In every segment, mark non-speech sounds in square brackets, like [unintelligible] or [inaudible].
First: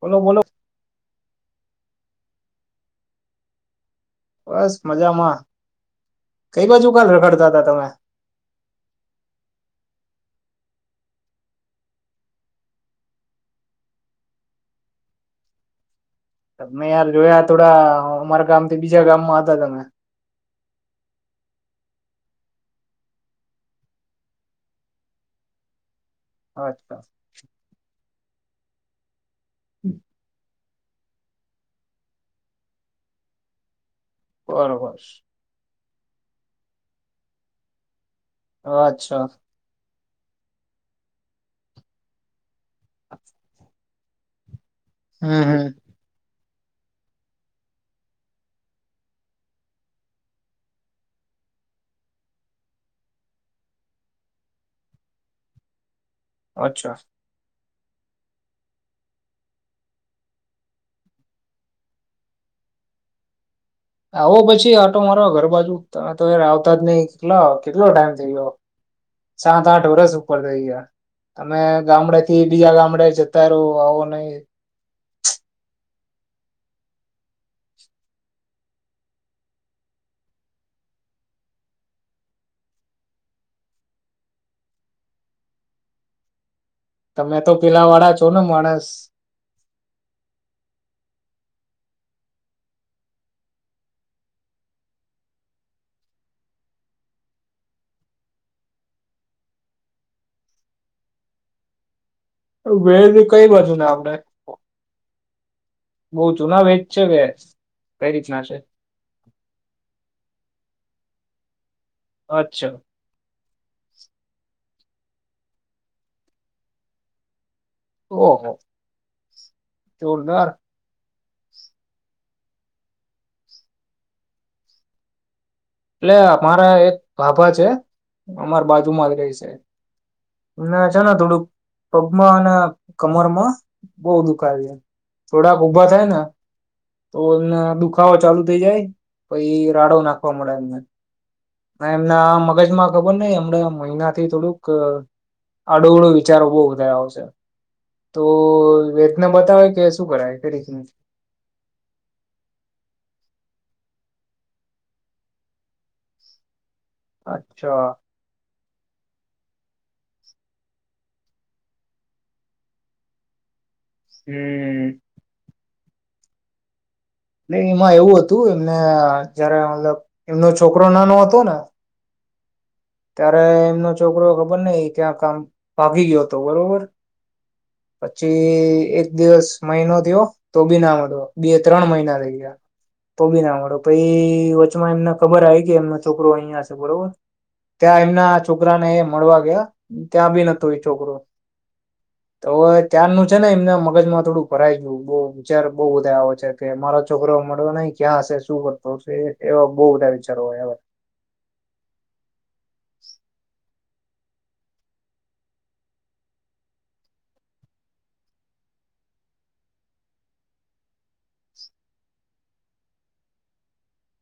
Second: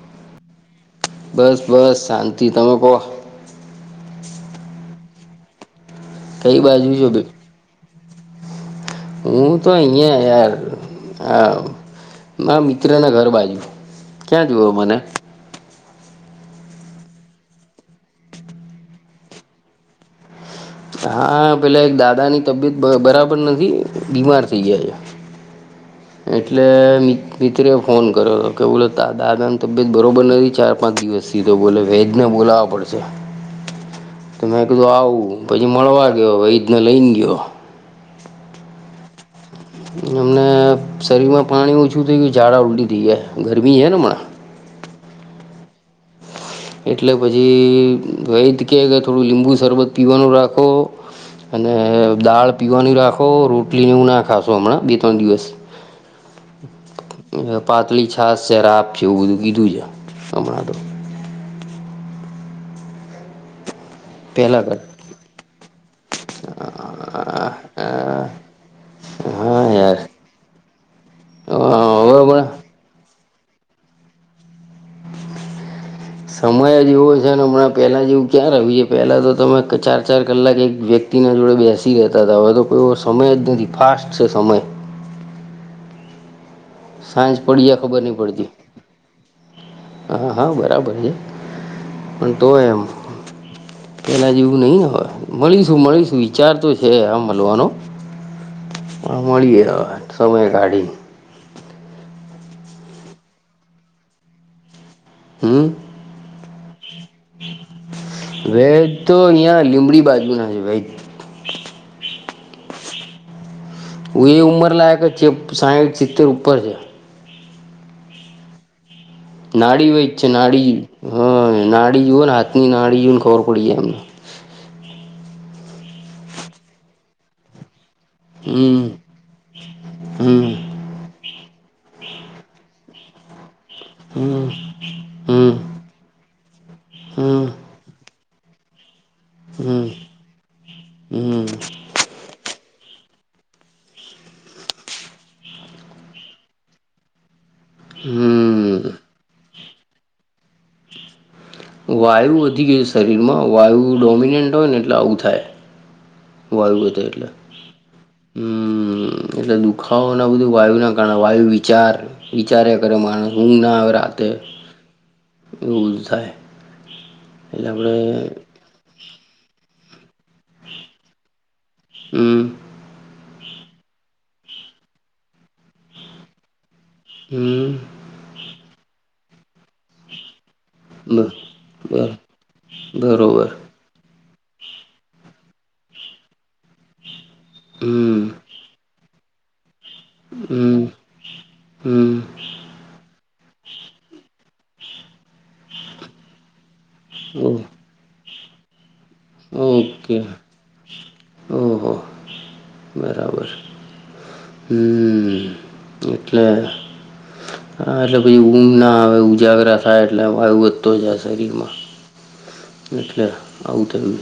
બોલો, બોલો. બસ, બસ, શાંતિ તમે કહ. બસ મજામાં. કઈ બાજુ ઘાલ રખડતા હતા તમે? હું તો. ના, મિત્ર ના ઘર બાજુ, ક્યાં જોયો મને? તમે યાર જોયા થોડા અમારા ગામથી બીજા ગામમાં હતા તમે. હા, પેલા એક દાદાની તબિયત બરાબર નથી, બીમાર થઈ ગયા છે. હ. એટલે અચ્છા મ મિત્ર ફોન કર્યો હતો કે, બોલો? દાદાની તબિયત બરોબર નથી ચાર. પાંચ દિવસ સીધો બોલે, વેજને બોલાવા પડશે તો, મેં કીધું બરોબર આવું પછી. મળવા ગયો, વૈધને લઈને ગયો. અચ્છા અમને શરીરમાં પાણી ઓછું થઈ ગયા, ઝાડા ઊલડી થઈ જાય, ગરમી છે ને હમણાં. હમ, હમ. એટલે પછી વૈદ કે, કે થોડું લીંબુ શરબત પીવાનું રાખો. અને દાળ પીવાની રાખો રોટલીને હું ના ખાશો હમણાં બે ત્રણ દિવસ અચ્છા. પાતળ, છાસ છેે, રાખ્યું છે, એવું બધું કીધું છે, હમણાં તો. આવો પહેલાં પછી આટો કરતાં મારો ઘર બાજુ તમે તો યાર આવતા જ નહી કેટલા કેટલો ટાઈમ થઈ ગયો. હા સાત આઠ યાર વરષ ઉપર થઈ ગયાર તમે હવે ગામડાે હમણાં થી બીજા ગામડાે જ તાર આવો નહી. હ. સમય જેવો છે ને, હમણાં પહેલા જેવું ક્યાં આવ્યું છે, પહેલા તો તમે ચાર-ચાર કલાક એક વ્યક્તિને જોડે બેસી રહેતા હતા, હવે તો કોઈ સમય જ નથી ફાસ્ટ છે સમય. સાંજ તમે તો પડીએ પેલા ખબર નહી વાળા છો ને પડતી. માણસ હા, હા, બરાબર છે. પણ તો એમ. પેલા જેવું નહીય મળીશું મળીશું વિચાર તો છે આ મળવાનો. મળીએે હવે સમય કાઢીને. વેડની કઈ બાજુ ને આપડ. હમ. બઉ છું ના વે વેજ તો અહિયાં લીમડી બાજુ ના છે વેજ. અચ્છા. હું એ ઉંમર લાયક છે સાઈઠ સિત્તેર ઉપર છે. ઓહ. નાડી વેદ નાડી. હા નાડી જોવ ને હાથની નાડી જો ને ખબર પડી જાય એમને. એટલે મારા એક ભાભા છે. અમાર હમ બાજુમાં જ રહી છે હમ છે ને થોડુંક. પગમાં અને કમર માં. બઉ હમ દુખાવ એ હમ થોડાક ઉભા થાય ને તો હમ એમને દુખાવો ચાલુ. થી જાય પછી રાડો નાખવા મળે. હમ. એમના મગજમાં. ખબર નહીં હમણાં મહિના થી થોડુંક આડો અવળો વિચારો બહુ વધયા આવ છે. હમ તો હમ વેદના બતાવે કે શું કરાવે ઘડીકમાં. વાયુ વધી ગઈ શરીરમાં વાયુ ડોમિનેન્ટ હોય ને એટલે આવું થાય. વાયુ વધે એટલે હ. અચ્છા એટલે દુખાવો ના બધું વાયુ ના કારણે વાયુ વિચાર વિચારે કરે માણસ ઊંઘ ના આવે. રાતે હમ. એવું બધું થાય. ને એટલે એમાં આપડે એવું હતું એમને જયારે મતલબ એમનો છોકરો નાનો હતો ને. હમ. ત્યારે એમનો છોકરો ખબર નહીં ત્યાં કામ ભાગી ગયો હતો બરોબર. હમ પછી એક દિવસ મહિનો થયો. તો બી ના બ મળો બે ત્રણ બર મહિના થઈ ગયા તો બી બરોબર ના મળો પહી. વચમાં એમને ખબર આઈ કે એમનો છોકરો અહિયા છે બરોબર ત્યાં હમ એમના છોકરાને એમ. મળવા ગયા ત્યાં બી નતો હમ ઈ છોકરો હમ તો ત્યાં નું. છે ને એમના મગજ માં થોડું ભરાઈ ગયું બહ વિચાર બહુ વધારે આવ છે. કે મારો છોકરો ઓ મળ્યો ન ક્યાં હશે શું કર તો છે એવા બહુ બધા ઓકે વિચારો હોય હવે. ઓહો બરાબર હમ એટલે. હા એટલે પછી ઊંગ ના આવે ઉજાગરા થાય એટલે વાયુ વધતો જાય શરીરમાં. એટલે આવું તો એ.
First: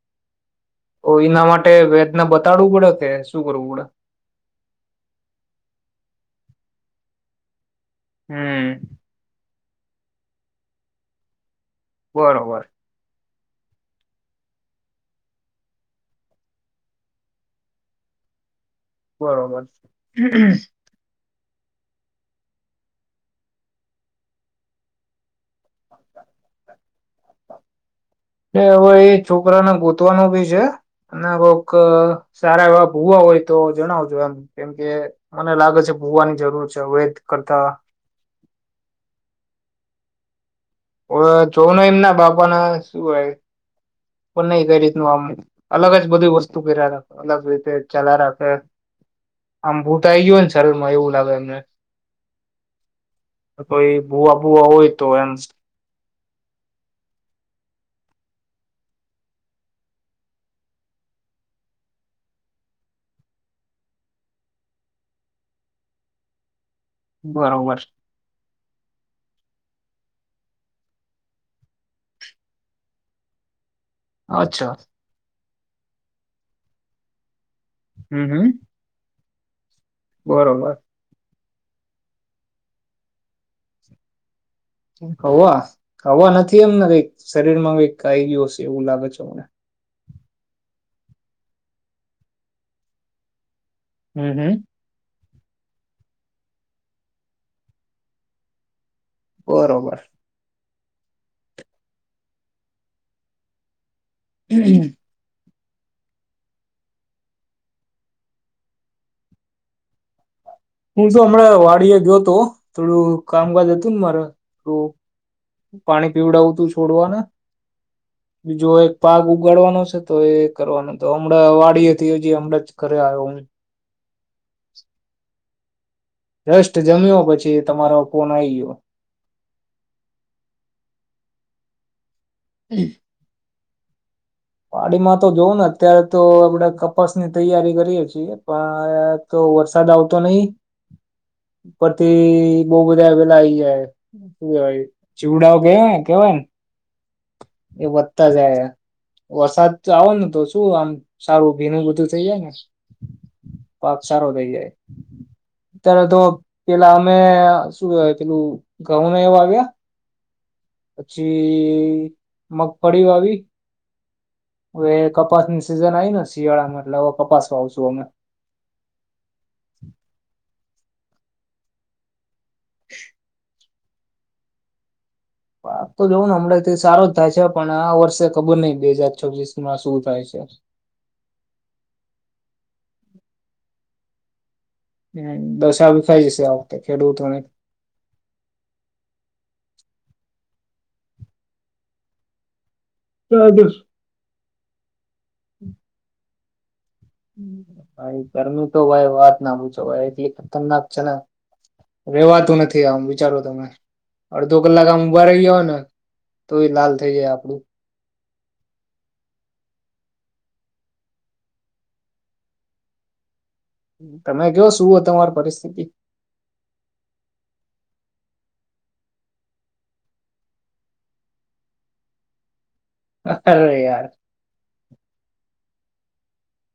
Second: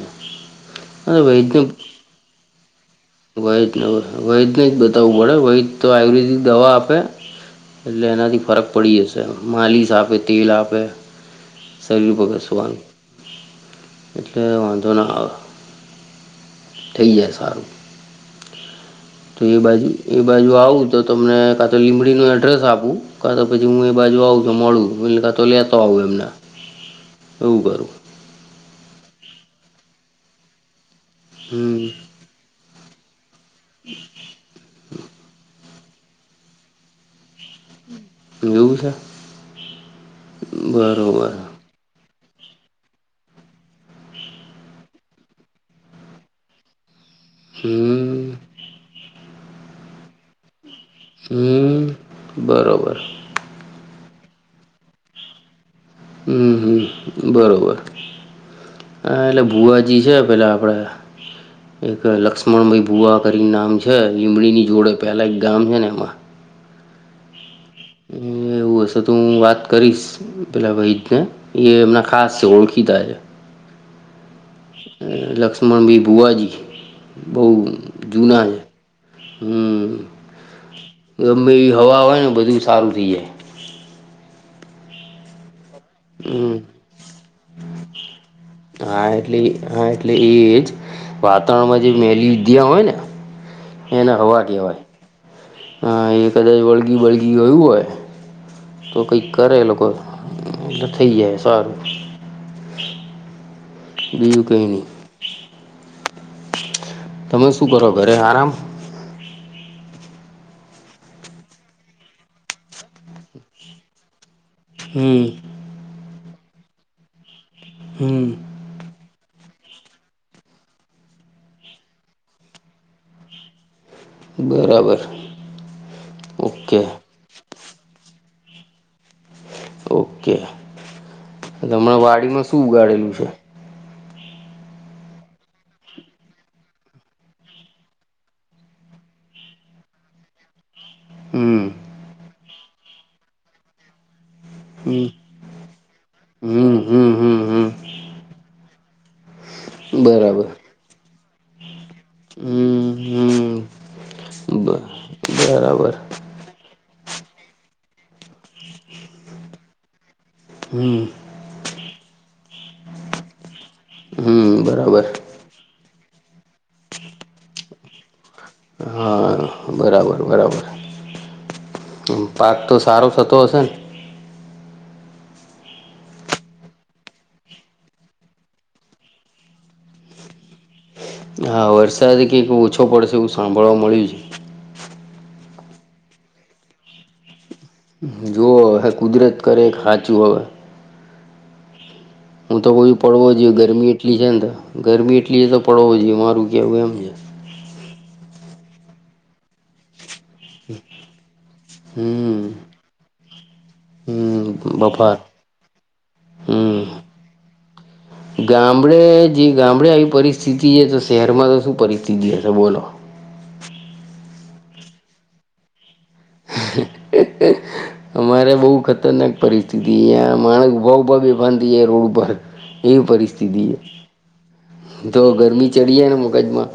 તો એના માટે વેદના બતાડવું પડે. કે શું વૈદ કરવું પડે ન વૈદ નેજ બતાવવું પડે વૈદ તો આયુર્વેદિક દવા આપે. એટલે એનાથી ફરક હમ પડી જશે માલિશ આપે તેલ આપે. શરીર પર બરોબર ઘસવા. એટલે વાંધો ના આવે થઈ જાય સારું. તો એ બરોબર બાજુ એ બાજુ આવું તો ત મને કા તો લીમડીનો એડ્રેસ આપું કા તો પછી હું એ બાજુ આવું છું મળું એટલે કા તો લેતો આવું એમને. એવું કરું. એ હવે એ છોકરાને ગોતવાનું ભી છે અનેક કોક હમ સારા એવા. ભુવા હોય તો જણાવજો એમ કેમ કે મને લાગે છે. ભુવાની જરૂર છે વૈધ કરતા. એવું છે. ઓવે બરોબર જોનું એમ ના બાપા ના શું હોય. પણ નહી કઈ રીતનું આમ અલગ જ બધું વસ્તુ કર્યા હતા અલગ રીતે ચલા હમ રાખે આમ ભૂટ આ આવી ગયો છે. સરળમાં એવું લાગે એમને હમ બરોબર કોઈ ભુવા ભુવા હોય તો એમ ઉ હુ બરોબર. આ એટલે ભુઆજી છે પેલા આપડા એક લક્ષ્મણભાઈ ભુવા કરી નામ છે લીમડીની જોડે પહેલા એક ગામ હેને એમાં બરોબર હમ એ એવું હશે તો હું વાત કરીશ પેલા ભાઈ થે એ એમનાં ખાસ છે ઓળખીતા છે અચ્છા લક્ષ્મણ ભાઈ ભુવાજી બહુ હમ જૂના હમ છે હમ બરોબર મેવી હવા હોય ને બધું સારું થઈ જાય હવા હવા હમ નથી એમને કઈક શરીર માં કંઇક આઇ ગયું છે હશે એવું આ લાગે એટલે મને એ આ એટલે એજ વાતાવરણમાં જે મેલીવિધ્યા હોય ને એને હમ હવા હમ કહેવાય એ કદાચ વળગી બળગી ગયું હોય તો કોઈ કરે એ લોકો બરોબર થઈ જાય સારું બીજુ કઈ નઈ તમે શું કરો ઘરે આરામ હું શ હમણાં વાડી એ ગયો તો થોડું કામકાજ હતું ને મારે તો હમ પાણી પીવડાવું તું છોડવાને હમ બીજો એક પાક ઉગાડવાનો છે તો એ કરવાનો તો હમણાં વાડી હતી હજી હમણાં જ ઘરે આવ્યો હું બરાબર રસ્ટ ઓકે જમ્યો પછી તમારો કોન આઈ ગયો ઓકે હણાં વાડીમાં શું ઉગાડેલું છે પાડીમાં તો જોવ ને અત્યારે તો આપણે કપાસ ની તૈયારી કરીએ છીએ પણ વરસાદ આવતો નહી હમ પરથી બઉં બધા આવેલા આઈ ગ્યા હે હમ [unintelligible] ચીવડાઓ ગયો કેવાયને હમ હમ હમ એ હમ વધતા જાય વરસાદ તો આવો ને તો બરાબર શું આમ સારું ભીનું બધું બું થ જાય ને હમ હમ પાક સારો થઈ બ જાય બરાબર અત્યારે તો પેલા અમે શું પેલું ઘઉમાં એવું આવ્યા હમ પછી મગફળી વાવી હમ હવે બરાબર કપાસ ની સિઝન આવી ને શિયાળામાં એટલે કપાસ વાવ શુ અમે હા બરાબર બરાબર પાક તો સારો થતો હશે ને પાક [inaudible] તો જોઉું ને હમણાં થી સારો જ થાય છે પણ આ વર્ષે ખબર નઈ બે હાજર છો્વીસ માં શું થાય છે હા વરસાદ કઈક ઓછો પડશે એવું સાંભળવા મળ્યું છે દશા વિફરાઈ જશે આ વખતે ખેડૂતોને જોવ હ કુદરત કરે ખાચું હવે હું તો કોઈ પડવો જોઈએ ગરમી એટલી છે ને તો ગરમી એટલી તો પડવો જોઈએ મારું કેવું એમ છે ભાઈ ઘરનું તો વા વાત ના પૂછોથી [unintelligible] તમના છે ને હમ રેવાતું નથી આમ વિચારો તમે અડધો હમ કલાક આમ બફાર ઉભા રહી ગયો હો ને તો એ લાલ હમ થઇ જાય આપડું ગામડે જે ગામડે આવી પરિસ્થિતિ એ છે તો શહેરમાં તો શું પરિસ્થિતિ હશે બોલો અમ તમે કયો શુંહે તમારી પરિસ્થિતિ [inaudible] અમારે બહુ ખતરનાક પરિસ્થિતિ અં માણસ ઊભા ઉભા બે ભંધી કે રોડ ઉપર એવી પરિસ્થિતિ અરે યાર છે તો ગરમી ચડી જાય ને મગજમાં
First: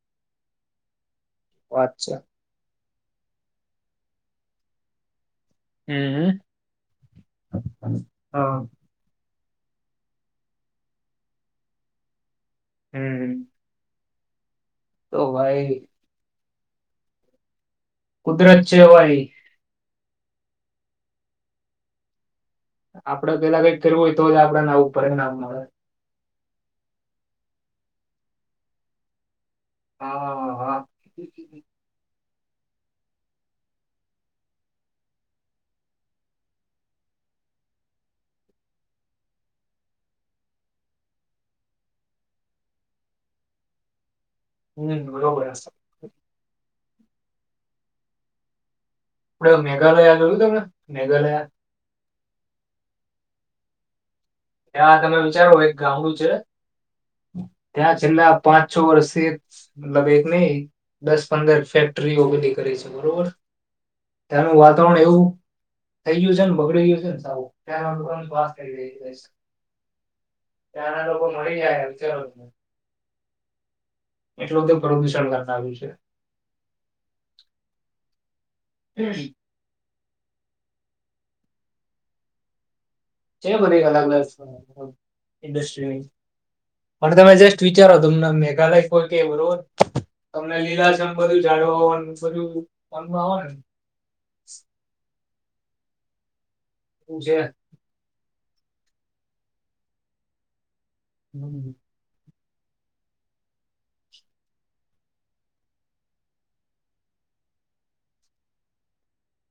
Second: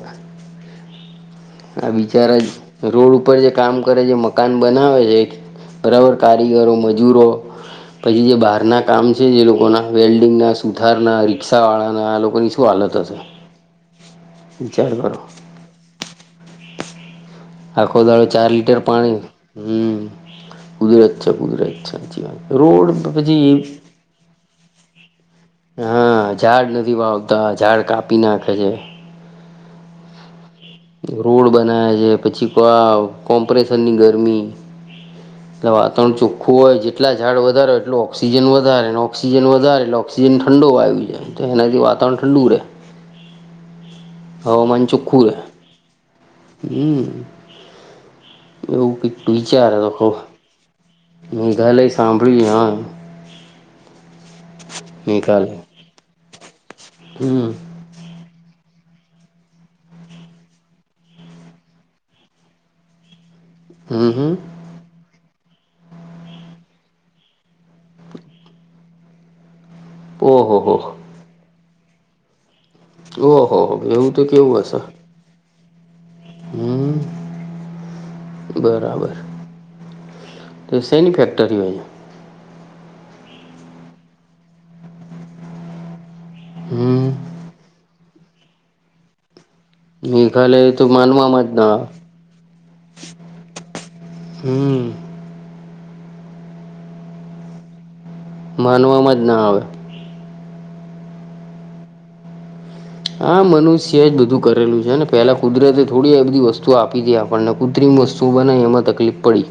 આ વાત છે બિચારા જ રોડ ઉપર જે કામ કરે છે મકાન બનાવે છે બરાબર હમ કારીગરો મજૂરો પછી જે હા બહાર ના કામ છે જે લોકો લોકોના વેલ્ડિંગના સુથારના રિક્ષાવાળાના આ લોકોની શું હાલત હશે હમ વિ જાાર કરો તો ભાઈ આખો દાળો ચાર કુદરત છે લીટર પાણી ભાઈ હમ કુધરત છે કુધર છેચી વા રોડ આપડે પછીબ પેલા કઈક કરવું હોય તો જ આપડાને આવું પરિણામ મળે હા ઝાડ નથી વાવતા ઝાડ કાપી નાખે છે હા હા રોડ બનાવે છે પછી કો કોમ્પરેસનની ગરમી એટલે વાતાવણ ચોખ્ખું હોય જેટલા ઝાડ વધારે હો એટલું ઓક્સિજન વધારેને ઓક્સિજન વધારે એટલે ઓક્સિજન ઠંડો આવી છેાય એનાથી વાતાવરણ ઠંડુ રહેે હવામાન હમ ચોખુર હ બરોબર આપડે હમ એવું પીટું જાર દખો મેઘાલયા જોયું તમે મેઘાલયા સાંભળ જા ત્યાં તમે વિચારો એક ગઉંડું છે હમ ત્યાં છેલ્લા પાંચ છ વર્ષે એક મતલબ એક નહ દસ પંદર ફેક્ટરી ઓ બેધી કરીે છે બરોબર હમ હમ ત્યાનું વાતાવરણ એવું થઈ ગયું છે ને બગડ ગયું છે ને સુંસ કરી ઓહો હો ત્યાંના લોકો મળી જાય હલોને ઓહો હો એવું તો કેવું હશે પ્રદુષણ કરનારું છે હમ બરાબર સેની ફેક્ટરી છે અલગ અલગ ઇન્ડસ્ટ્રી હમ પણ તમે જસ્ટ વિચારો તમને મેઘાલય કો કેવરું તમને મેઘાલય તો લીલાજમ બધું માનવામાં જ ના આવે જાડવાનું બધુંનમાં આવે હમ પજ માનવામાં જ ના આવે [inaudible] હા, મનુષ્ય જ બધું કરેલું છેને. પેલા કુદરતે થોડી બધી વસ્તુઓ આપી હતીી આપણને કુ વસ્તુ, બનાવી એમાં તકલીફ પડી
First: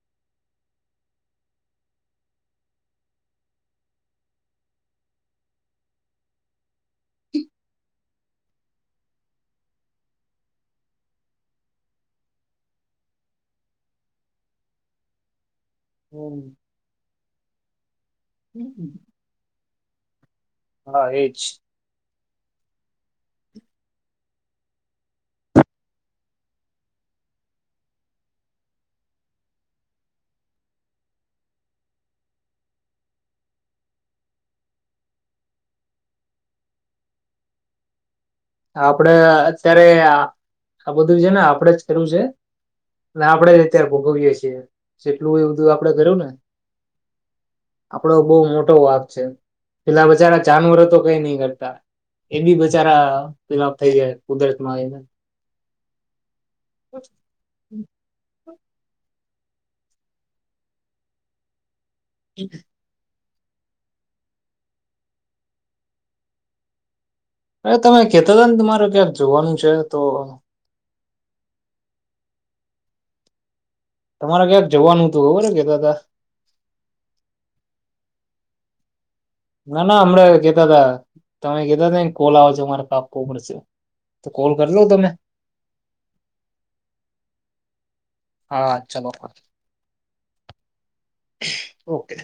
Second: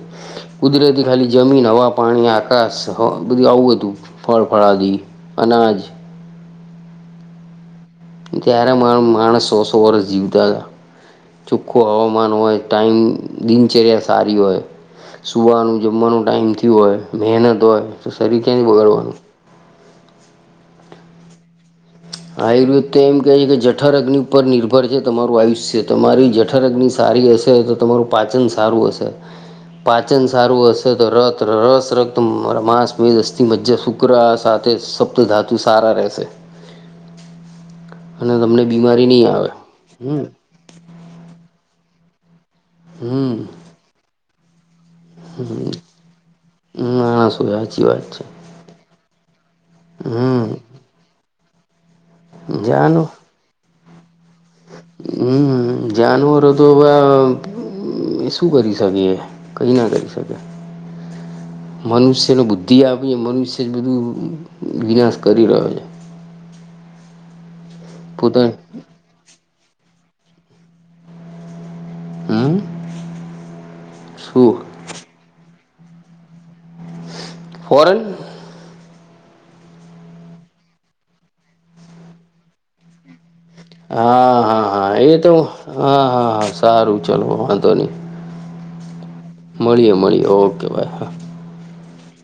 કુદરતી ખાલી જમીન, હવા પાણી આકાશ આવું હતુ, ફળ ફળાદી અનાજ ત્યારે મા માણસ, સો સો વર્ષ જીવતા હતા. ચોખ્ખું હવામાન હોય, ટાઈમ દિનચર્યા સારી હોય સુવાનુ જમવાનું ટાઈઇમ થયું હોય, મહેનત હોય તો શરી ક્યાંથી હમ. બગડવાનુ હા! એજ આયુર્વેદ તો એમ કહે છે, કે જઠર અગ્નિ પર નિર્ભર છે. તમારુ આયુષ્ય તમારી જઠર અગ્નિ સારી સારી હશે, તો તમારું પાચન સારું હશે પાચન સારું હશે, તો ર રસ રત માંસ મેસ્થી મજ્જા શુક્ર સા સપ્ત ધાતુ સારા રહેશે અને તમને બીમારી આપડે, નહીં આવે અત્યારે હમ આ બધું છેને. આપડે જ છે. અને આપણેે જ હમ અત્યારે ભોગવીએ છીએ, જેટલું એ બધું આપડે કર્યું ને [inaudible] વાત આપડો છે બહુ મોટો વાક છે પેલા બચારા હમ જાનવરો તો કઈ નઈ કરતા એ બી જાનો બજારા ફલા થઈ જાય કુદરતમાં આવીને હમ જાનવરો તો હવે શું કરી શકેએ. કઈ ના કરી શકે મનુષ્ય નું બુદ્ધિ આપે મનુષ્ય વિશે બધું વિનાશ કરી રહ્યો છે. અરે તમે કેતા પોતા હતા ને તમારું ક્યાં જોવાનું છે તો હા તમારે ક્યાંક જવાનું હતુ, ખબર કેતા હતા ફોરેન ના-ના હમણાં કેતા તા તમે કેતા તા કોલ આવો છો, અમાર કાપવો પડશે તો કોલ કરી લો હા-હા-હા તમે એ તો હ હા-હા-હા સારું ચલો વાંધો નહી હા. ચલો મળીએ- મળીએ ઓકે ભાઈ હા. ઓકે